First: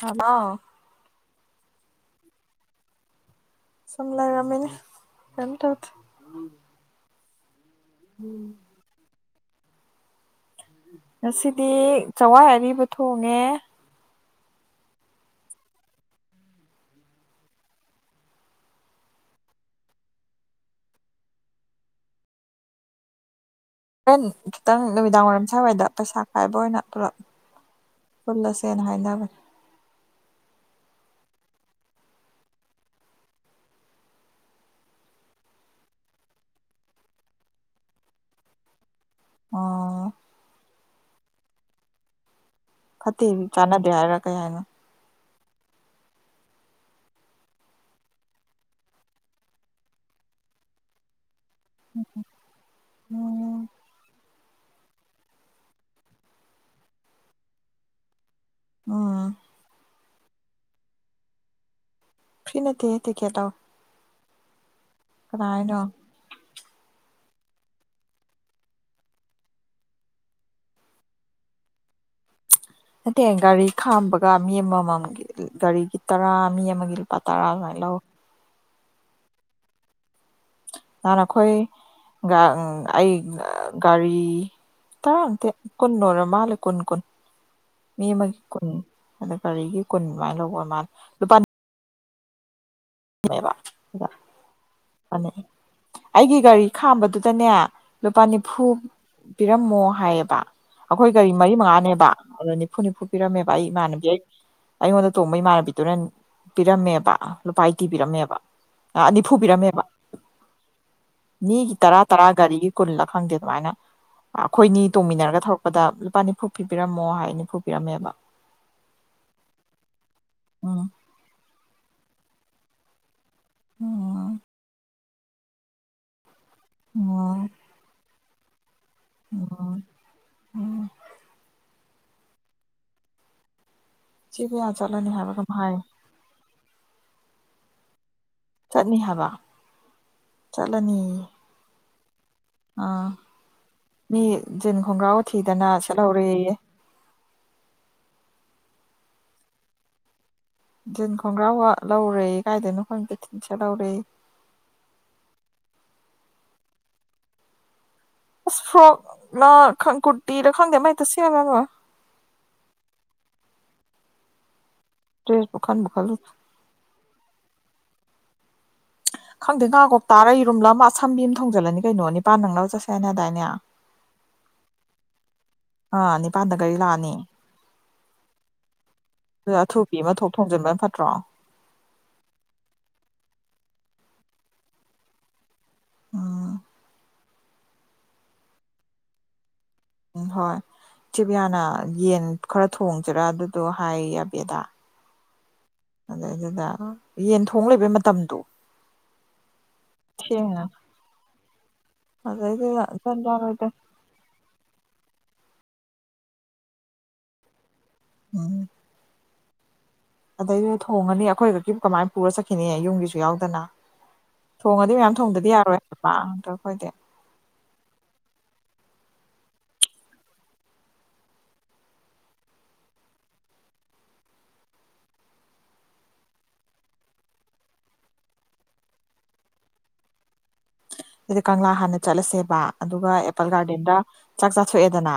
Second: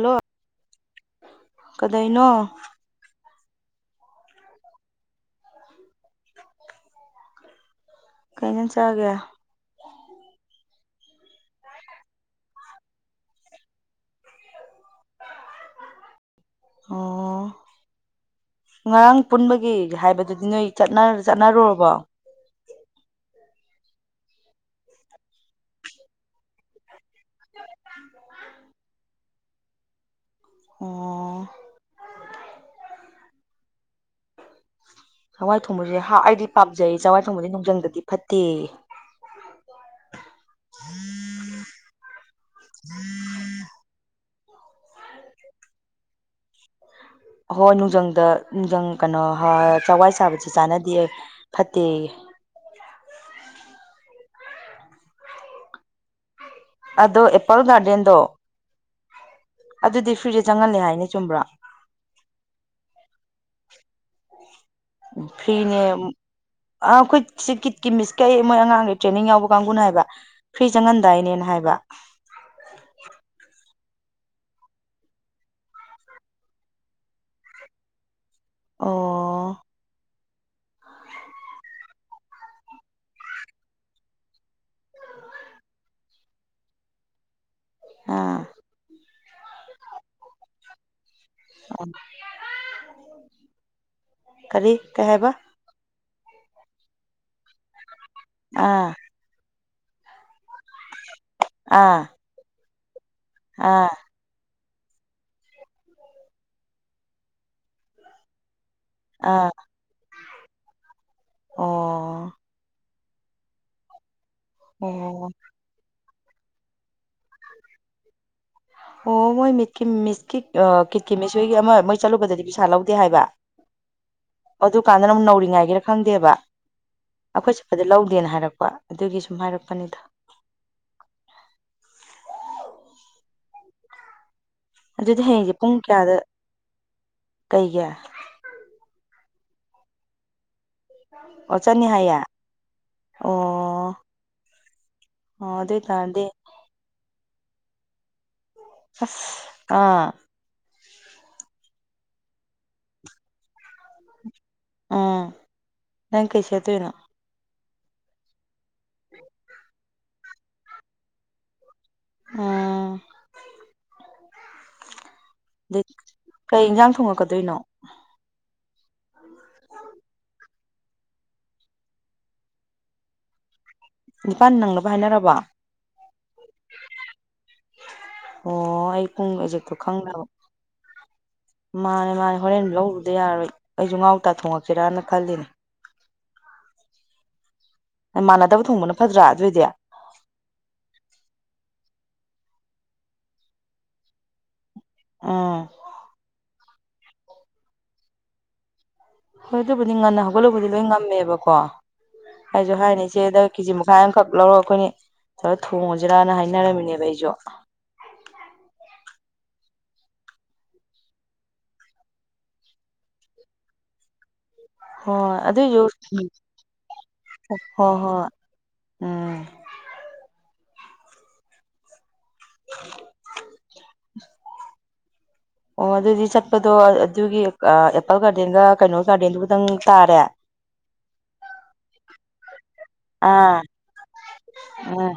Hello ꯀꯗꯥꯩꯅꯣ ꯁꯨꯝ ꯂꯩꯔꯝꯃꯤꯅꯤ ꯀꯩꯝ ꯇꯧꯗꯦ ꯀꯩ ꯏꯟꯖꯥꯡ ꯆꯥꯒꯦ ꯉꯁꯤꯗꯤ ꯆꯥꯛꯋꯥꯏ ꯑꯔꯤꯕ ꯊꯣꯡꯉꯦ ꯑꯣ ꯉꯔꯥꯡ ꯄꯨꯟꯕꯒꯤ ꯍꯥꯏꯕꯗꯨꯗꯤ ꯅꯣꯏ ꯆꯠꯅ ꯆꯠꯅꯔꯨꯔꯕꯣ ꯍꯣꯔꯦꯟ ꯈꯤꯇꯪ ꯅꯨꯃꯤꯗꯥꯡ ꯋꯥꯏꯔꯝ ꯁ꯭ꯋꯥꯏꯗ ꯄꯩꯁꯥ ꯈꯥꯥꯥꯏꯕ ꯑꯣꯏꯅ ꯄꯨꯂꯞ ꯄꯨꯜꯂꯁꯦꯅ ꯍꯥꯏꯅꯕꯅꯦ ꯑꯣ ꯆꯋꯥꯏ ꯊꯣꯡꯕꯖꯦ ꯍꯥ ꯑꯩꯗꯤ ꯄꯥꯝꯖꯩ ꯆꯋꯥꯏ ꯊꯣꯡꯕꯖꯦ ꯅꯨꯡꯖꯪꯗꯗꯤ ꯐꯠꯇꯦꯌꯦ ꯑꯣ ꯐꯠꯇꯦꯗꯤ ꯆꯥꯟꯅꯗꯦ ꯍꯥꯏꯔꯥ ꯀꯩ ꯍꯥꯏꯅꯣ ꯍꯣꯏ ꯅꯨꯡꯖꯪꯗ ꯅꯨꯡꯖꯪ ꯀꯩꯅꯣ ꯍ ꯆꯋꯥꯏ ꯆꯥꯕꯁꯤ ꯆꯥꯟꯅꯗꯦ ꯐꯠꯇꯦꯌꯦ ꯎꯝ ꯑꯗꯣ ꯑꯦꯄꯜ ꯒꯥꯔꯗꯦꯟꯗꯣ ꯎꯝ ꯑꯗꯨꯗꯤ ꯐ꯭ꯔꯤꯗ ꯆꯪꯍꯜꯂꯦ ꯍꯥꯏꯅꯦ ꯆꯨꯝꯕ꯭ꯔꯣ ꯐ꯭ꯔꯤ ꯅꯠꯇꯦꯍꯦ ꯇꯤꯀꯦꯠ ꯇꯧ ꯍꯥꯏꯅꯣ ꯐ꯭ꯔꯤꯅꯦ ꯑ ꯑꯩꯈꯣꯏ ꯁꯤ ꯀꯤꯠꯀꯤ ꯃꯤꯁ ꯀꯩ ꯃꯣꯏ ꯑꯉꯥꯡꯒꯤ ꯇ꯭ꯔꯦꯅꯤꯡ ꯌꯥꯎꯕ ꯀꯥꯡꯕꯨꯅ ꯍꯥꯏꯕ ꯐ꯭ꯔꯤ ꯆꯪꯍꯟꯗꯥꯏꯅꯦꯅ ꯍꯥꯏꯕ ꯅꯠꯇꯦ ꯒꯥꯔꯤ ꯈꯥꯝꯕꯒ ꯃꯤ ꯑꯃꯃꯝꯒꯤ ꯒꯥꯔꯤꯒꯤ ꯇꯔꯥ ꯃꯤ ꯑꯃꯒꯤ ꯂꯨꯄꯥ ꯇꯔꯥ ꯑꯗꯨꯃꯥꯏꯅ ꯂꯧꯋꯦ ꯑꯣ ꯅꯍꯥꯟ ꯑꯩꯈꯣꯏ [unintelligible] ꯑꯩ ꯒꯥꯔꯤ ꯇꯔꯥ ꯅꯠꯇꯦ ꯀꯨꯟ ꯑꯣꯏꯔ ꯃꯥꯜꯂꯦ ꯀꯨꯟ ꯀꯨꯟ ꯃꯤ ꯑꯥ ꯑꯃꯒꯤ ꯀꯨꯟ ꯑꯗꯨ ꯒꯥꯔꯤꯒꯤ ꯀꯨꯟ ꯃꯥꯏꯅ ꯂꯧꯕ ꯑꯣꯏ ꯃꯥꯜꯂꯦ ꯂꯨꯄꯥ ꯕꯥ [unintelligible] [unintelligible] ꯀꯩ ꯍꯥꯏꯕ ꯑꯩꯒꯤ ꯒꯥꯔꯤ ꯈꯥꯝꯕꯗꯨꯗꯅꯦ ꯂꯨꯄꯥ ꯅꯤꯐꯨ ꯑꯥ ꯄꯤꯔꯝꯃꯣ ꯍꯥꯏꯌꯦꯕ ꯑꯩꯈꯣꯏ ꯒꯥꯔꯤ ꯃꯔꯤ ꯑꯥ ꯃꯉꯥꯅꯦꯕꯥ ꯑꯗꯨꯗ ꯅꯤꯐꯨ ꯅꯤꯐꯨ ꯄꯤꯔꯝꯃꯦꯕ ꯑꯩ ꯑꯥ ꯏꯃꯥꯟꯅꯕꯤ ꯑꯩ ꯑꯩꯉꯣꯟꯗ ꯇꯣꯡꯕ ꯏꯃꯥꯟꯅꯕꯤꯗꯨꯅ ꯄꯤꯔꯝꯃꯦꯕ ꯂꯨꯄꯥ ꯑꯩꯇꯤ ꯄꯤꯔꯝꯃꯦꯕ ꯑ ꯅꯤꯐꯨ ꯑꯥ ꯄꯤꯔꯝꯃꯦꯕ ꯃꯤꯒꯤ ꯇꯔꯥ ꯇꯔꯥ ꯑꯣ ꯒꯥꯔꯤꯒꯤ ꯀꯨꯜꯂ ꯈꯪꯗꯦ ꯑꯗꯨꯃꯥꯏꯅ ꯑꯩꯈꯣꯏꯅꯤ ꯑꯣ ꯇꯣꯡꯃꯤꯟꯅꯔꯒ ꯊꯧꯔꯛ ꯄꯗ ꯂꯨꯄꯥ ꯅꯤꯐꯨ ꯄꯤꯕꯤꯔꯝꯃꯣ ꯍꯥꯏ ꯅꯤꯐꯨ ꯄꯤꯔꯝꯃꯦꯕ ꯑꯣ ꯃꯣꯏ ꯃꯤꯠ ꯀꯤ ꯃꯤꯁꯀꯤ ꯑ ꯎꯝ ꯀꯤꯠ ꯀꯤ ꯃꯤꯁꯍꫭꯏꯒꯤ ꯑꯃ ꯃꯣꯏ ꯆꯠꯂꯨꯕꯗꯗꯤ ꯄꯩꯁꯥ ꯂꯧꯗꯦ ꯍꯥꯏꯕ ꯎꯝ ꯑꯗꯨ ꯀꯥꯟꯗꯅ ꯑꯃꯨꯛ ꯅꯧꯔꯤꯉꯥꯏꯒꯤꯔꯥ ꯈꯪꯗꯦꯕ ꯎꯝ ꯑꯩꯈꯣꯏ ꯆꯠꯄꯗ ꯂꯧꯗꯦꯅ ꯍꯥꯏꯔꯛꯄ ꯑꯗꯨꯒꯤ ꯁꯨꯝ ꯎꯝ ꯍꯥꯏꯔꯛꯄꯅꯤꯗ ꯎꯝ [unintelligible] ꯑꯗꯨꯗꯤ ꯀꯩꯅꯣꯝ ꯍꯌꯦꯡꯒꯤ ꯄꯨꯡ ꯍꯥꯏ ꯀꯌꯥꯗ ꯇꯩꯒꯦ ꯆꯠꯅꯤ ꯍꯥꯏꯕ ꯆꯠꯂꯅꯤ ꯑꯣ ꯆꯠꯅꯤ ꯍꯥꯏꯌꯦ ꯑꯥ ꯑꯣ ꯃꯤ ꯖꯤꯟ ꯈꯣꯡꯒ꯭ꯔꯥꯎ ꯑꯣ ꯊꯤꯗꯅ ꯑꯗꯨ ꯑꯣꯏꯇꯥꯔꯗꯤ ꯁꯦꯠꯍꯧꯔꯌꯦ ꯑꯁ ꯑꯥ ꯖꯤꯟ ꯈꯣꯡꯒ꯭ꯔꯥꯥꯎꯒ ꯂꯧꯔꯦ ꯀꯥꯏꯗꯅꯣ ꯈꯪꯗꯦ ꯖꯤꯟ ꯁꯦꯠ ꯂꯧꯔꯦꯌꯦ ꯎꯝ ꯅꯪ ꯀꯩ ꯁꯦꯠꯇꯣꯏꯅꯣ ꯑꯁ ꯐ꯭ꯂꫭꯛꯂꯥ ꯈꯪ ꯀꯨꯇꯤꯔ ꯈꯪꯗꯦ ꯑꯃ ꯍꯦꯛꯇ ꯁꯦꯠꯂ ꯂꫭꯏꯔꯦ ꯎꯝ ꯗ꯭ꯔꯦꯁꯄꯨ ꯑꯗꯩ ꯈꯟꯕꯨ ꯈꯜꯂꯨꯗꯦ ꯀꯩ ꯏꯟꯖꯥꯡ ꯊꯣꯡꯉꯛꯀꯥ ꯗꯣꯏꯅꯣ ꯈꯪꯗꯦ ꯉꯥ-ꯀꯧꯇꯥꯥꯔ ꯌꯦꯟꯔꯨꯝꯂ ꯑꯃ ꯑꯁꯝꯕꯤ ꯑꯃ ꯊꯣꯡꯖꯤꯜꯂꯅꯤ ꯀꯩꯅꯣ ꯅꯤꯄꯥꯟ ꯅꯪꯅꯕ ꯆꯠꯁꯦ ꯍꯥꯏꯅꯗꯥꯏꯅꯦ ꯅꯤꯄꯥꯟ ꯅꯪꯅꯕ ꯍꯥꯏꯅꯔꯕꯣ ꯑꯥ ꯅꯤꯄꯥꯟꯗ ꯒꯥꯔꯤ ꯂꯥꯛꯑꯅꯤ ꯑꯣ ꯑꯩ ꯄꯨꯡ ꯑꯗꯨ ꯑꯦꯛꯖꯦꯛꯇꯣ ꯑꯊꯨꯕꯤ ꯑꯃ ꯊꯣꯛ ꯊꯣꯡꯖꯤꯟꯕꯅ ꯐꯠꯇ꯭ꯔꯣ ꯃꯥꯅꯤ ꯃꯥꯅꯤ ꯍꯣꯔꯦꯟ ꯂꯧꯔꯨꯗ ꯌꯥꯔꯣꯏ ꯑꯩꯁꯨ ꯉꯥ-ꯀꯧꯇꯥ ꯊꯣꯡꯉꯛꯁꯤꯔꯅ ꯈꯜꯂꯤꯅꯦ [inaudible] ꯃꯥꯟꯅꯗꯕ ꯊꯣꯡꯕꯅ ꯐꯠꯇ꯭ꯔꯥ ꯑꯗꯨ ꯑꯣꯏꯗꯤ ꯎꯝ ꯍꯣꯏ ꯆꯦ [unintelligible] ꯌꯥꯅ ꯌꯦꯟ ꯈꯔ ꯊꯣꯡꯁꯤꯔꯥ ꯑꯗꯨꯗꯣ ꯍꯥꯏ ꯑꯕꯦꯗꯥ ꯑꯣ ꯑꯗꯩꯗꯨꯗ ꯌꯦꯟ ꯊꯣꯡ ꯂꯩꯕꯩ ꯃꯇꯝꯗꯣ ꯍꯣꯏ ꯑꯗꯨꯕꯨꯗꯤ ꯉꯟꯅ ꯁꯦꯡꯅ ꯍꯧꯒꯠꯂꯕꯨꯗꯤ ꯂꯣꯏ ꯉꯝꯃꯦꯕꯀꯣ ꯑꯩꯁꯨ ꯑꯗꯩꯗꯨꯗ ꯍꯥꯏꯔꯤꯅꯤ ꯖꯟ ꯖꯥꯟ ꯏꯆꯦꯗ ꯑꯣꯏꯗ ꯀꯦꯖꯤ ꯃꯨꯛ ꯇꯪꯈꯥꯏ ꯑꯃꯈꯛ ꯂꯧꯔꯒ ꯑꯩꯈꯣꯏꯅ ꯈꯔ ꯊꯣꯡꯉꯁꯤꯔꯅ ꯍꯥꯏꯅꯔꯝꯃꯤꯅꯦꯕ ꯑꯩꯁꯨ [inaudible] ꯑꯗꯩꯗ ꯊꯣꯡꯉꯅꯤ ꯑꯩꯈꯣꯏꯈꯛꯀꯤ ꯀꯃꯥꯏꯅ ꯄꯨꯔ ꯆꯠꯈꯤꯅꯤ ꯌꯨꯝꯒꯤꯁꯨ ꯌꯥꯎꯗꯅ ꯊꯣꯡꯉꯗꯤ ꯃꯌꯥꯝ ꯍꯣꯏ ꯊꯣꯡꯗꯗꯤ ꯌꯥꯔꯣꯏ ꯍꯥꯏꯕ ꯑꯗꯨꯏꯁꯨ [unintelligible] ꯑꯩꯈꯣꯏꯗꯤ [unintelligible] ꯍꯣꯏ ꯎꯝ [inaudible] ꯑꯣ ꯑꯗꯨꯗꯤ ꯆꯠꯄꯗꯣ ꯑꯗꯨꯒꯤ ꯑꯦꯄꯜ ꯒꯥꯔꯗꯦꯟꯒ ꯀꯩꯅꯣ ꯒꯥꯔꯗꯦꯟꯗꯨꯒꯗꯪ ꯇꯥꯔꯦ ꯑꯗꯨꯗꯤ ꯀꯪꯂꯥ ꯍꯥꯟꯅ ꯆꯠꯂꯁꯦꯕ ꯑꯗꯨꯒ ꯑꯦꯄꯜ ꯑꯥ ꯒꯥꯔꯗꯦꯟꯗ ꯆꯥꯛ ꯎꯝ ꯆꯥꯊꯣꯛꯑꯦꯗꯅ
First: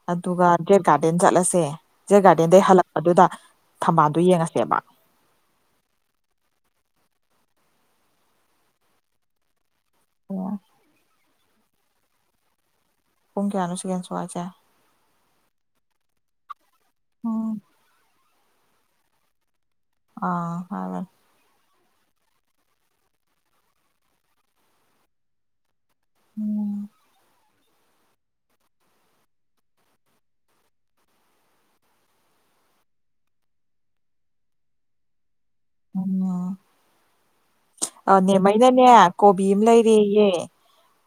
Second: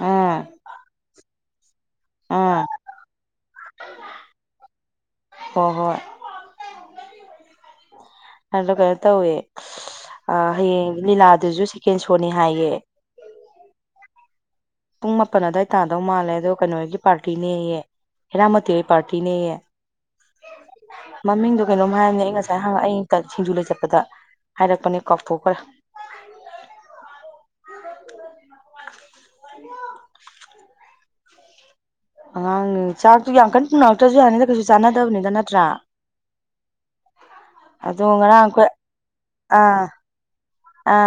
ꯎꯝ ꯑꯗꯨꯒ ꯖꯦꯠ ꯒꯥꯔꯗꯦꯟ ꯆꯠꯂꯁꯦ ꯖꯦꯠ ꯒꯥꯔꯗꯦꯟꯗꯩ ꯎꯝ ꯍꯜꯂꯛꯄꯗꯨꯗ ꯊꯝꯕꯥꯜꯗꯨꯣ ꯌꯦꯡꯉꯁꯦꯕ ꯍꯣ ꯍꯣꯏ ꯑꯗꯣ ꯀꯩꯅꯣ ꯇꯧꯋꯦ ꯑꯣ ꯍꯌꯦꯡ ꯂꯤꯂꯥꯗꯨꯁꯨ ꯁꯦꯀꯦꯟ ꯁꯣꯅꯤ ꯍꯥꯏꯌꯦ ꯄꯨꯡ ꯀꯌꯥꯅꯣ ꯁꯦꯀꯦꯟ ꯁꯣ ꯍꯥꯏꯁꯦ ꯄꯨꯡ ꯃꯥꯄꯜ ꯑꯗꯨꯋꯥꯏ ꯇꯥꯗꯧ ꯃꯥꯜꯂꯦ ꯑꯗꯣ ꯀꯩꯅꯣꯍꯣꯏꯒꯤ ꯎꯝ ꯄꯥꯔꯇꯤꯅꯦꯌꯦ ꯍꯦꯔꯥꯃꯣꯇꯤꯍꯣꯏ ꯄꯥꯔꯇꯤꯅꯦꯌꯦ ꯑꯥ ꯍꯥꯏꯕꯟ ꯃꯃꯤꯡꯗꯣ ꯀꯩꯅꯣꯝ ꯍꯥꯏꯕꯅꯦ ꯑꯩ ꯉꯁꯥꯏ ꯍꯪꯉꯛ ꯑꯩ ꯁꯤꯡꯖꯨ ꯂꯩ ꯆꯠꯄꯗ ꯍꯥꯏꯔꯛꯄꯅꯦ ꯀꯥꯎꯊꯣꯛꯈ꯭ꯔꯦ [inaudible] [inaudible] ꯑꯉꯥꯡ ꯆꯥꯛꯇꯨ ꯌꯥꯝ ꯀꯟꯅ ꯄꯨꯔꯛꯇ꯭ꯔꯁꯨ ꯌꯥꯅꯤꯗ ꯀꯩꯁꯨ ꯆꯥꯅꯗꯕꯅꯤꯗ ꯅꯠꯇ꯭ꯔꯥ ꯑꯗꯣ ꯑ ꯉꯔꯥꯡ ꯑꯩꯈꯣꯏ ꯅꯦꯝꯃꯩꯅꯅꯦ ꯀꯣꯕꯤ ꯑꯃ ꯑꯥ ꯂꯩꯔꯦꯌꯦ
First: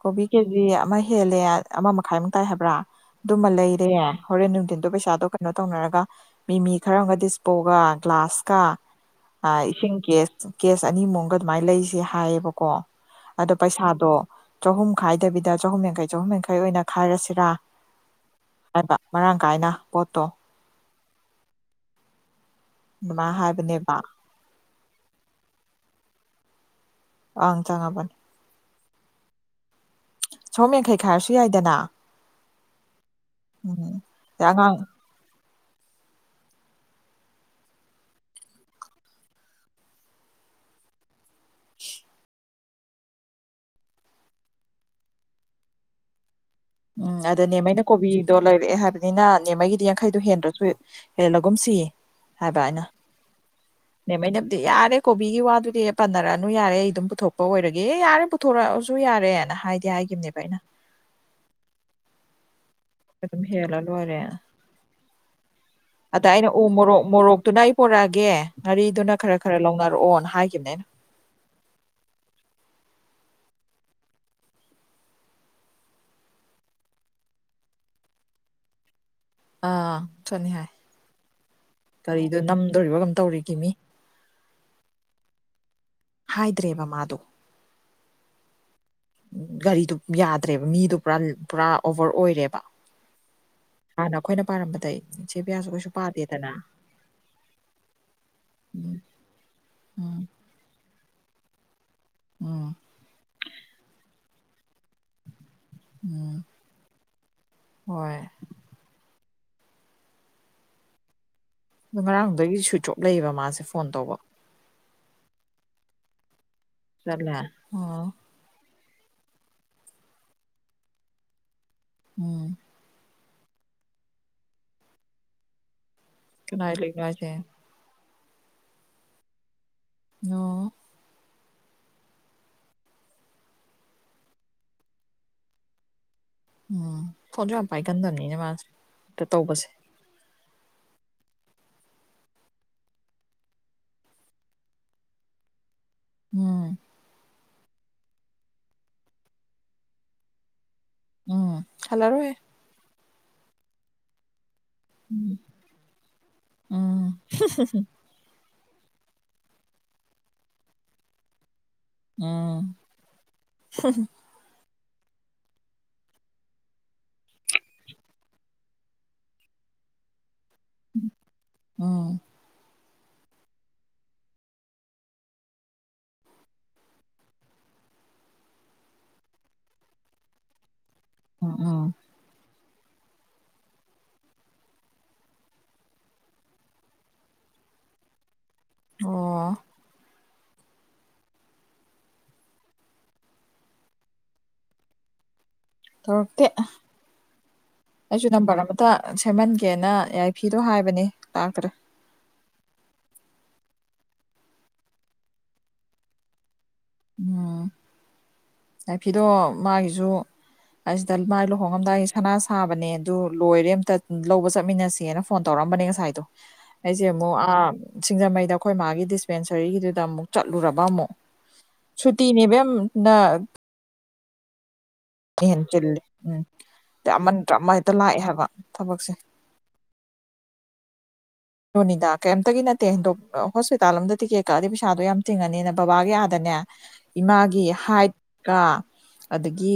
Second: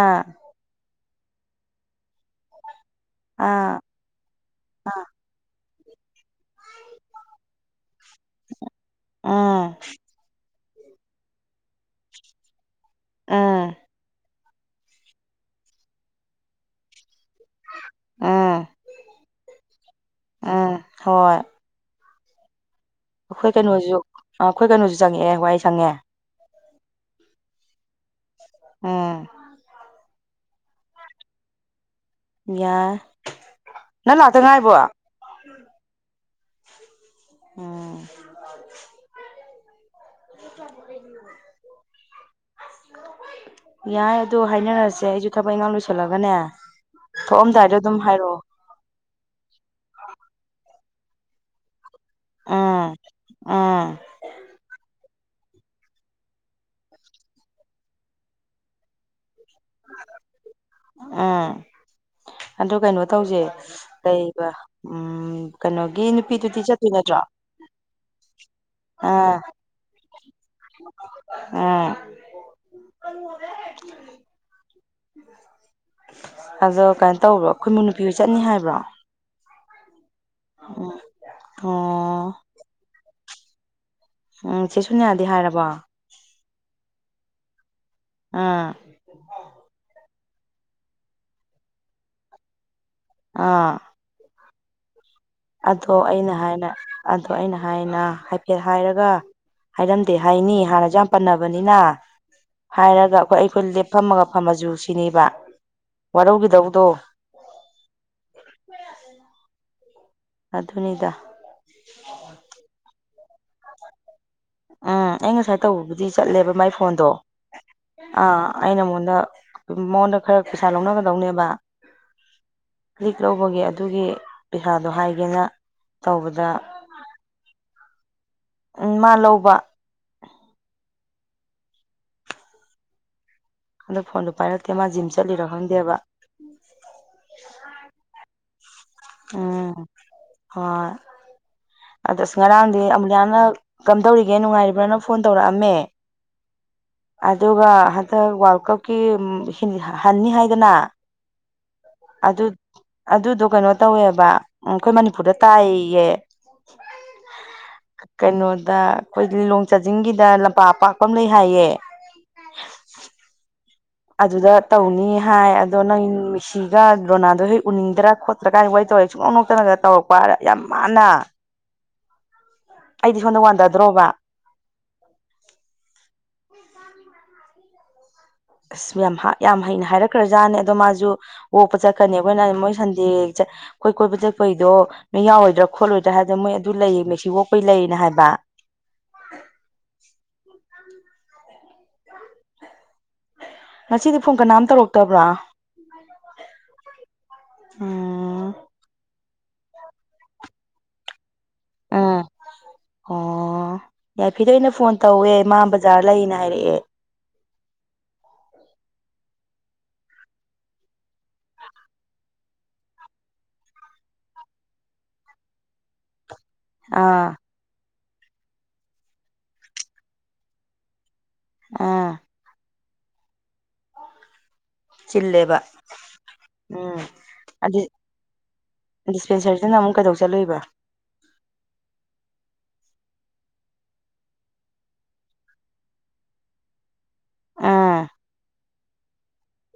ꯀꯣꯕꯤ ꯀꯤ ꯀꯤꯖꯤ ꯑꯃ ꯍꯦꯜꯂꯦ ꯑꯃ ꯃꯈꯥꯏꯃꯨꯛ ꯇꯥꯏ ꯍꯥꯏꯕ꯭ꯔꯥ ꯑꯗꯨꯃ ꯑꯥ ꯂꯩꯔꯦ ꯍꯣꯔꯦꯟ ꯅꯨꯡꯊꯤꯟꯗꯣ ꯑꯥ ꯄꯩꯁꯥꯗꯣ ꯀꯩꯅꯣ ꯇꯧꯅꯔꯒ ꯃꯤ-ꯃꯤ ꯈꯔ ꯑꯃꯒ ꯗꯤꯁꯄꯣꯒ ꯒ꯭ꯂꯥꯁꯀ ꯎꯝ ꯏꯁꯤꯡ ꯀꯦꯁ ꯀꯦꯁ ꯑꯅꯤꯃꯨꯛꯒ ꯑꯗꯨꯃꯥꯏꯅ ꯂꯩꯁꯦ ꯍꯥꯏꯌꯦꯕꯀꯣ ꯑꯗꯣ ꯎꯝ ꯄꯩꯁꯥꯗꯣ ꯆꯥꯍꯨꯝ ꯈꯥꯏꯗꯕꯤꯗ ꯆꯥꯍꯨꯝ ꯌꯥꯡꯈꯩ ꯆꯥꯍꯨꯝ ꯌꯥꯡꯈꯩ ꯑꯣꯏꯅ ꯈꯥꯏꯔꯁꯤ ꯔꯥ ꯎꯝ ꯍꯥꯏꯕ ꯃꯔꯥꯡ ꯀꯥꯏꯅ ꯄꯣꯠꯇꯣ ꯎꯝ ꯍꯣꯏ ꯑꯗꯨꯃꯥꯏꯅ ꯈꯣꯏ ꯍꯥꯏꯕꯅꯦꯕ ꯀꯩꯅꯣꯁꯨ ꯑꯥ ꯈꯣꯏ ꯀꯩꯅꯣꯁꯨ ꯆꯪꯉꯛꯑꯦ ꯋꯥꯏ ꯁꯪ ꯁꯡꯉꯦ ꯑꯪ ꯆꯉꯕꯅꯦ ꯎꯝ ꯆꯥꯍꯨꯝ ꯌꯥꯡꯈꯩ ꯈꯥꯏꯔꯁꯨ ꯌꯥꯏꯗꯅ ꯌꯥꯏ ꯎꯝ ꯅꯪ ꯂꯥꯛꯇ ꯑꯉꯥꯡ ꯉꯥꯏꯕꯣ ꯎꯝ [inaudible] ꯌꯥꯏ ꯑꯗꯣ ꯍꯥꯏꯅꯔꯁꯦ ꯑꯩꯁꯨ ꯊꯕꯛ ꯏꯡꯈꯥꯡ ꯂꯣꯏꯁꯤꯜꯂꯒꯅꯦ ꯎꯝ ꯑꯗꯅꯦꯕ ꯊꯣꯛꯑꯝꯗꯥꯏꯗ ꯑꯩꯅ ꯑꯗꯨꯝ ꯀꯣꯕꯤꯗꯣ ꯍꯥꯏꯔꯛꯑꯣ ꯂꯩꯔꯛꯑꯦ ꯍꯥꯏꯕ ꯅꯤꯅ ꯅꯦꯃꯒꯤꯗꯤ ꯌꯥꯡꯈꯩꯗꯣ ꯍꯦꯟꯗ꯭ꯔꯁꯨ ꯍꯦꯜꯂꯒꯨꯝꯁꯤ ꯍꯥꯏꯕ ꯑꯩꯅ ꯎꯝ ꯎꯝ ꯅꯦꯝꯃꯩꯅ ꯌꯥꯔꯦ ꯀꯣꯕꯤꯒꯤ ꯋꯥꯗꯨꯗꯤ ꯄꯟꯅꯔꯛꯑꯅꯨ ꯌꯥꯔꯦ ꯑꯩ ꯑꯗꯨꯝ ꯄꯨꯊꯣꯛꯄ ꯑꯣꯏꯔꯒꯦ ꯌꯥꯔꯦ ꯄꯨꯊꯣꯔꯛꯑꯁꯨ ꯌꯥꯔꯦꯅ ꯍꯥꯏꯒꯤ ꯌꯥꯏꯒꯤꯅꯦꯕ ꯑꯩꯅ ꯑꯥ ꯑꯗꯨ ꯀꯩꯅꯣ ꯇꯧꯁꯦ ꯑꯗꯨꯝ ꯍꯦꯜꯂ ꯂꯣꯏꯔꯦ ꯀꯩꯕ ꯎꯝ ꯀꯩꯅꯣꯒꯤ ꯑꯗ ꯑꯩꯅ ꯅꯨꯄꯤꯗꯨꯗꯤ ꯎ ꯆꯠꯇꯣꯏ ꯃꯣꯔꯣꯛ ꯅꯠꯇ꯭ꯔꯣ ꯃꯣꯔꯣꯛꯇꯨꯅ ꯑꯩ ꯄꯣꯔꯛꯑꯒꯦ ꯉꯥꯔꯤꯗꯨꯅ ꯈꯔ ꯈꯔ ꯂꯧꯅꯔꯛꯑꯣꯅ ꯍꯥꯏꯈꯤꯕꯅꯦ ꯑꯩꯅ꯫ ꯑꯥ ꯑꯗꯣ ꯀꯩꯅꯣ ꯇꯧꯕ꯭ꯔꯣ ꯈꯣꯏꯃꯨ ꯅꯨꯄꯤ ꯍꯣꯏ ꯆꯠꯅꯤ ꯍꯥꯏꯕ꯭ꯔꯣ? ꯑꯥ ꯁꯣꯠꯅꯤ ꯍꯥꯏ ꯎꯝ ꯑꯣ ꯒꯥꯔꯤꯗꯣ ꯅꯝꯗꯣꯔꯤꯕ ꯀꯩꯅꯣꯝ ꯇꯧꯔꯤ ꯀꯤꯃꯤ꯫ ꯎꯝ ꯆꯦ ꯁꯨꯅꯤꯌꯥꯗꯤ ꯍꯥꯏꯔꯕꯣ? ꯍꯥꯏꯗ꯭ꯔꯦꯕ ꯃꯥꯗꯣ ꯑꯥ ꯒꯥꯔꯤꯗꯨ ꯌꯥꯗ꯭ꯔꯦꯕ ꯃꯤꯗꯨ ꯄꯨꯔꯥ ꯄꯨꯔꯥ ꯑꯣꯕꯔ ꯑꯣꯏꯔꯦꯕ꯫ ꯑꯥ ꯍꯥꯟꯅ ꯑꯩꯈꯣꯏꯅ ꯄꯥꯔꯝꯕꯗꯩꯩ ꯑꯗꯣ ꯑꯩꯅ ꯍꯥꯏꯅ ꯑꯗꯣ ꯑꯩꯅ ꯍꯥꯏꯅ ꯍꯥꯏꯐꯦꯠ ꯎꯝ ꯍꯥꯏꯔꯒ ꯍꯥꯏꯔꯝꯗꯦ ꯎꯝ ꯍꯥꯏꯅꯤ ꯍꯥꯟꯅꯁꯨ ꯌꯥꯝ ꯄꯟꯅꯕꯅꯤꯅ ꯎꯝ ꯍꯥꯏꯔꯒ ꯑꯩꯈꯣꯏ ꯑꯩꯈꯣꯏ ꯂꯦꯞꯐꯝꯃꯒ ꯐꯝꯃꯁꯨ ꯁꯤꯅꯤꯕ ꯎꯝ ꯋꯥꯔꯧꯒꯤꯗꯧꯗꯣ ꯍꯣꯏ ꯑꯗꯨꯅꯤꯗ ꯑꯗꯣ ꯉꯔꯥꯡꯗꯨꯗꯒꯤ ꯁ꯭ꯋꯤꯆ ꯑꯣꯞ ꯂꯩꯌꯦꯕ ꯃꯥꯁꯦ ꯐꯣꯟ ꯇꯧꯕ ꯑꯥ ꯑꯩ ꯉꯁꯥꯏ ꯇꯧꯕꯕꯨꯗꯤ ꯆꯠꯂꯦꯕ ꯃꯥꯏ ꯐꯣꯟꯗꯣ ꯆꯠꯂꯦ ꯑꯣ ꯑꯥ ꯑꯩꯅ ꯃꯉꯣꯟꯗ ꯃꯉꯣꯟꯗ ꯈꯔ ꯄꯩꯁꯥ ꯂꯧꯅꯒꯗꯧꯅꯦꯕ꯫ ꯎꯝ ꯂꯤꯛ ꯂꯧꯕꯒꯤ ꯑꯗꯨꯒꯤ ꯄꯩꯁꯥꯗꯣ ꯍꯥꯏꯒꯦꯅ꯫ ꯇꯧꯕꯗ ꯀꯅꯥꯏ ꯂꯤꯛꯅꯣ ꯍꯥꯏꯁꯦ꯫ ꯎꯝ ꯃꯥ ꯂꯧꯕ꯫ ꯑꯣ ꯑꯗꯣ ꯐꯣꯟꯗꯨ ꯄꯥꯏꯔꯛꯇꯦ ꯃꯥ ꯖꯤꯝ ꯆꯠꯂꯤꯔ ꯈꯪꯗꯦꯕ꯫ ꯎꯝ ꯐꯣꯟꯁꯨ ꯌꯥꯝ ꯄꯥꯏꯒꯟꯗꯝꯅꯤꯅꯦ ꯃꯥꯁꯦ꯫ ꯍꯦꯛꯇ ꯇꯧꯕꯁꯦ ꯎꯝ ꯍꯣꯏ ꯑꯗꯣ ꯑꯁ ꯉꯔꯥꯡꯗꯤ ꯑꯃꯨꯂꯌꯥꯅ ꯀꯝꯗꯧꯔꯤꯒꯦ ꯅꯨꯡꯉꯥꯏꯔꯤꯕ꯭ꯔꯅ ꯐꯣꯟ ꯇꯧꯔꯛꯑꯝꯃꯦ꯫ ꯎꯝ ꯑꯗꯨꯒ ꯍꯟꯗꯛ ꯋꯥꯔꯜ ꯀꯞꯀꯤ ꯎꯝ ꯍꯟꯅꯤ ꯍꯥꯏꯗꯅ ꯎꯝ ꯍꯜꯂꯔꯣꯏ ꯑꯗꯨ ꯑꯗꯨꯗꯣ ꯀꯩꯅꯣ ꯇꯧꯋꯦꯕ ꯎꯝ ꯈꯣꯏ ꯎꯝ ꯃꯅꯤꯄꯨꯔꯗ ꯇꯥꯏꯌꯦꯌꯦ ꯎꯝ ꯀꯩꯅꯣꯗ ꯑꯩꯈꯣꯏ ꯂꯤꯂꯣꯡ ꯆꯥꯖꯤꯡꯒꯤꯗ ꯂꯝꯄꯥꯛ ꯑꯄꯥꯛꯄ ꯑꯃ ꯂꯩ ꯍꯥꯏꯌꯦ꯫ ꯎꯝ ꯑꯗꯨꯗ ꯇꯧꯅꯤ ꯍꯥꯏ ꯑꯗꯣ ꯅꯪ ꯃꯤꯛꯁꯤꯒ ꯔꯣꯅꯥꯗꯣ ꯍꯣꯏ ꯎꯅꯤꯡꯗꯔꯥ ꯈꯣꯠ ꯁꯀꯥꯏꯅ ꯋꯥꯔꯤ ꯇꯧꯔꯦ ꯁꯨꯡꯅꯣꯛ ꯅꯣꯛꯇꯅꯒ ꯇꯧꯔꯛꯄ ꯍꯥꯏꯔ ꯌꯥꯝ ꯃꯥꯟꯅ ꯑꯝ ꯑꯩꯗꯤ ꯁꯣꯝꯗ ꯋꯥꯟꯗꯗ꯭ꯔꯣꯕ꯫ ꯑꯁ ꯌꯥꯝ ꯌꯥꯝ ꯍꯩꯅ ꯍꯥꯏꯔꯛꯈ꯭ꯔꯖꯥꯠꯅꯦ ꯑꯗꯣ ꯃꯥꯁꯨ ꯎꯝ ꯑꯣꯛꯄ ꯎꯝ ꯆꯠꯀꯅꯤ ꯑꯩꯈꯣꯏꯅ ꯃꯣꯏ ꯁꯟꯗꯦ ꯑꯩꯈꯣꯏ ꯀꯣꯏꯕ ꯆꯠꯄꯩꯗꯣ ꯅꯣꯏ ꯌꯥꯎꯔꯣꯏꯗ꯭ꯔꯥ ꯈꯣꯠꯂꯣꯏꯗ꯭ꯔꯥ ꯍꯥꯏꯗꯅ ꯃꯣꯏ ꯑꯗꯨ ꯂꯩꯌꯦ ꯃꯩ ꯁꯤꯋꯣꯛꯄꯩ ꯂꯩꯌꯦꯅ ꯍꯥꯏꯕ ꯑꯣ ꯉꯁꯤꯗꯤ ꯐꯣꯟ ꯀꯅꯥꯝ ꯇꯧꯔꯛꯇꯕ꯭ꯔꯣ ꯇꯧꯔꯛꯇꯦ ꯑꯩꯁꯨ ꯎꯝ ꯅꯝꯕꯔ ꯑꯃꯇ ꯁꯦꯝꯍꯟꯒꯦꯅ ꯌꯥꯏꯐꯤꯗꯣ ꯍꯥꯏꯕꯅꯦ ꯂꯥꯛꯇ꯭ꯔꯦ ꯑꯣ ꯑꯣ ꯌꯥꯏꯐꯤꯗ ꯑꯩꯅ ꯐꯣꯟ ꯇꯧꯋꯦ ꯃꯥ ꯕꯖꯥꯔ ꯂꯩꯅ ꯍꯥꯏꯔꯛꯑꯦ ꯑꯣ ꯐꯤꯗꯣ ꯃꯥꯒꯤꯁꯨ ꯑꯁꯤꯗ ꯃꯥꯏ ꯂꯨꯍꯣꯡꯉꯝꯗꯥꯏꯒꯤ ꯁꯅꯥ ꯁꯥꯕꯅꯦ ꯑꯗꯨ ꯂꯣꯏꯔꯦ ꯑꯃꯝꯇ ꯂꯧꯕ ꯆꯠꯃꯤꯟꯅꯁꯦꯅ ꯐꯣꯟ ꯇꯧꯔꯛꯑꯝꯕꯅꯦ ꯉꯁꯥꯏꯗꯣ [inaudible] ꯑꯩꯁꯦ ꯑꯃꯨꯛ ꯁꯤꯡꯖꯃꯩꯗ ꯑꯩꯈꯣꯏ ꯃꯥꯒꯤ ꯗꯤꯁꯄꯦꯟꯁꯔꯤꯒꯤꯗꯨꯗ ꯑꯃꯨꯛ ꯆꯠꯂꯨꯔꯕ ꯑꯃꯨꯛ ꯑꯥ ꯁꯨꯇꯤꯅꯦ ꯏꯕꯦꯝ ꯅ ꯆꯤꯜꯂꯦꯕ ꯍꯦꯟꯆꯜꯂꯦ ꯎꯝ ꯎꯝ ꯑ ꯑꯃ ꯅꯠꯇ꯭ꯔꯥ ꯑꯃ ꯑꯗꯨ ꯍꯦꯛꯇ ꯂꯥꯛꯑꯦ ꯍꯥꯏꯕ ꯊꯕꯛꯁꯦ ꯗꯤꯁꯄꯦꯟꯁꯔꯗꯅ ꯑꯃꯨꯛ ꯀꯩꯗꯧ ꯆꯠꯂꯨꯏꯕ ꯔꯣꯅꯤꯗꯥ ꯀꯩꯝꯇꯒꯤ ꯅꯠꯇꯦꯗ ꯍꯣꯁꯄꯤꯇꯥꯜꯂꯣꯝꯗ ꯇꯤꯛꯀꯦꯠ ꯀꯛꯑꯗꯤ ꯄꯩꯁꯥꯗꯣ ꯌꯥꯝ ꯇꯤꯡꯉꯅꯤꯅ ꯕꯕꯥꯒꯤ ꯑꯥꯗꯅꯦ ꯏꯃꯥꯒꯤ ꯑꯥ ꯍꯥꯏꯠꯀ ꯑꯗꯒꯤ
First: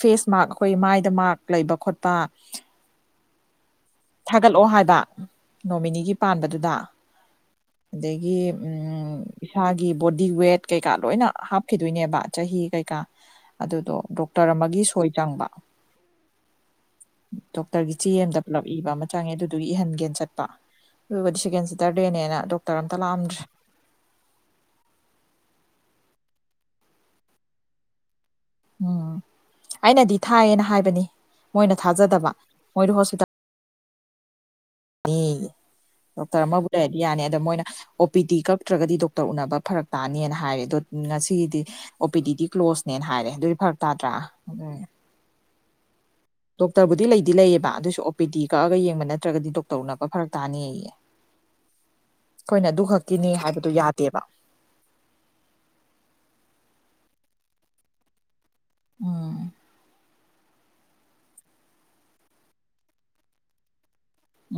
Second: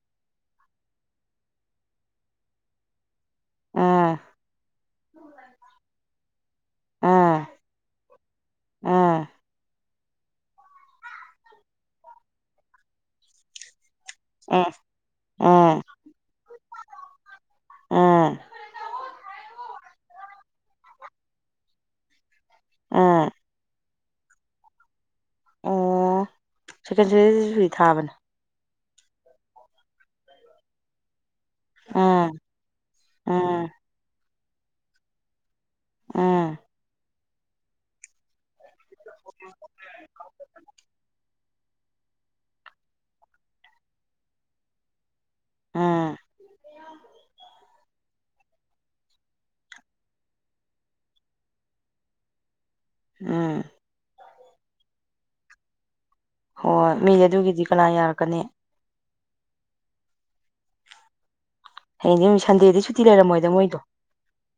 ꯐꯦꯁ ꯃꯛ ꯑꯩꯈꯣꯏ ꯃꯥꯏꯗ ꯃꯔꯛ ꯂꯩꯕ ꯈꯣꯠꯄ ꯑꯥ ꯊꯥꯒꯠꯂꯛꯑꯣ ꯍꯥꯏꯕ ꯅꯣꯃꯤꯅꯤꯒꯤ ꯄꯥꯟꯕꯗꯨꯗ ꯑꯥ ꯑꯗꯒꯤ ꯑꯥ ꯏꯁꯥꯒꯤ ꯕꯣꯗꯤ ꯋꯦꯠ ꯀꯩꯀꯥ ꯂꯣꯏꯅ ꯍꯥꯞꯈꯤꯗꯣꯏꯅꯦꯕ ꯆꯍꯤ ꯀꯩꯀꯥ ꯑꯗꯨꯗꯣ ꯗ ꯗꯣꯛꯇꯔ ꯑꯦ ꯑꯃꯒꯤ ꯁꯣꯏ ꯆꯪꯕ ꯑꯥ ꯗꯣꯛꯇꯔꯒꯤ ꯆꯦ ꯑꯥ ꯑꯦꯝꯗ ꯄꯨꯂꯞ ꯏꯕ ꯑꯃ ꯆꯪꯉꯦ ꯑꯗꯨꯗꯨꯒꯤ ꯏꯍꯟꯒꯦꯅ ꯆꯠꯄ ꯑꯗꯨꯕꯨꯗꯤ ꯁꯦꯀꯦꯟ ꯁꯤꯇꯔꯗꯦꯅꯦꯅ ꯗꯣꯛꯇꯔ ꯑꯝꯇ ꯑꯥ ꯂꯥꯛꯑꯝꯗ꯭ꯔꯦ ꯑꯣ ꯁꯦꯀꯦꯟ ꯁꯥꯔꯇꯥꯔꯗꯦ ꯁꯨꯇꯤ ꯊꯥꯕꯅꯦ ꯎꯝ ꯑꯩꯅꯗꯤ ꯊꯥꯏꯌꯦꯅ ꯍꯥꯏꯕꯅꯤ ꯃꯣꯏꯅ ꯑꯥ ꯊꯥꯖꯗꯕ ꯃꯣꯏꯗꯣ ꯍꯣꯁꯄꯤꯇꯥꯜ ꯑꯥ ꯗꯣꯛꯇꯔ ꯑꯥ ꯑꯃꯕꯨ ꯂꯩꯔꯗꯤ ꯌꯥꯅꯤ ꯑꯗ ꯃꯣꯏꯅ ꯑꯣ ꯄꯤ ꯇꯤ ꯀꯞꯛꯇ꯭ꯔꯒꯗꯤ ꯗꯣꯛꯇꯥꯔ ꯇꯥꯔ ꯎꯅꯕ ꯐꯔꯛ ꯇꯥꯅꯤꯅ ꯍꯥꯏꯔꯦ ꯑꯗꯣ ꯉꯁꯤꯒꯤꯗꯤ ꯑꯣ ꯄꯤ ꯗꯤ ꯀ꯭ꯂꯣꯁꯅꯦꯅ ꯍꯥꯏꯔꯦ ꯑꯗꯨꯗꯤ ꯐꯔꯛ ꯇꯥꯗ꯭ꯔꯥ ꯎꯝ ꯑꯥ ꯗꯣꯛꯇꯔꯕꯨꯗꯤ ꯂꯩꯗꯤ ꯂꯩꯌꯦꯕ ꯑꯗꯨꯁꯨ ꯄꯤ ꯇꯤ ꯀꯛꯑꯒ ꯌꯦꯡꯕ ꯅꯠꯇ꯭ꯔꯒꯗꯤ ꯗꯣꯛꯇꯔ ꯎꯅꯕ ꯐꯔꯛ ꯇꯥꯅꯤꯌꯦꯌꯦ ꯑꯩꯈꯣꯏꯅ ꯑꯗꯨ ꯈꯛ ꯀꯤꯅꯤ ꯎꯝ ꯍꯥꯏꯕꯗꯨ ꯌꯥꯗꯦꯕ ꯍꯣꯏ ꯃꯤ ꯑꯗꯨꯒꯤꯗꯤ ꯀꯅꯥ ꯌꯥꯔꯛꯀꯅꯤ ꯎꯝ ꯍꯌꯦꯡꯗꯤ ꯁꯟꯗꯦꯗ ꯁꯨꯇꯤ ꯂꯩꯔꯝꯃꯣꯏꯗ ꯃꯣꯏꯗꯣ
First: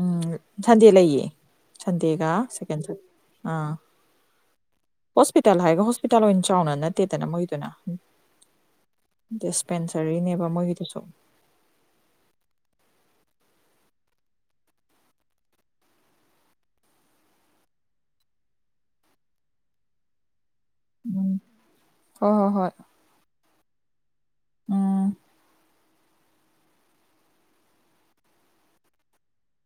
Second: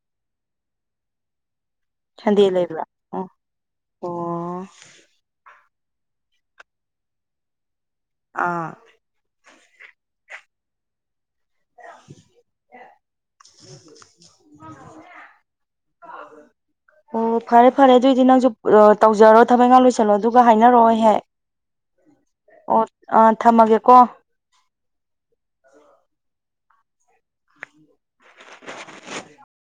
ꯎꯝ ꯁꯟꯗꯦ ꯂꯩꯌꯦ ꯁꯟꯗꯦꯒ ꯁꯟꯗꯦ ꯁꯦꯀꯦꯟ ꯂꯩꯕ꯭ꯔꯥ ꯑꯣ ꯑꯥ ꯑꯣ ꯍꯣꯁꯄꯤꯇꯥꯜ ꯍꯥꯏꯒ ꯍꯣꯁꯄꯤꯇꯥꯜ ꯑꯣꯏꯅ ꯆꯥꯎꯅ ꯅꯠꯇꯦꯗꯅ ꯃꯣꯏꯗꯨꯅ ꯑꯥ ꯗꯤꯁꯄꯦꯟꯁꯔꯤꯅꯦꯕ ꯃꯣꯏꯒꯤꯗꯨꯁꯨ [unintelligible] ꯑꯣ ꯐꯔꯦ ꯐꯔꯦ ꯑꯗꯨꯑꯣꯏꯗꯤ ꯅꯪꯁꯨ ꯇꯧꯖꯔꯣ ꯊꯕꯛ ꯏꯟꯈꯪ ꯂꯣꯏꯁꯤꯜꯂꯣ ꯑꯗꯨꯒ ꯍꯥꯏꯅꯔꯛꯑꯣ ꯍ ꯎꯝ ꯍꯣꯏ ꯍꯣꯏ ꯍꯣꯏ ꯑꯣ ꯑ ꯊꯝꯃꯒꯦꯀꯣ ꯎꯝ [inaudible] [unintelligible]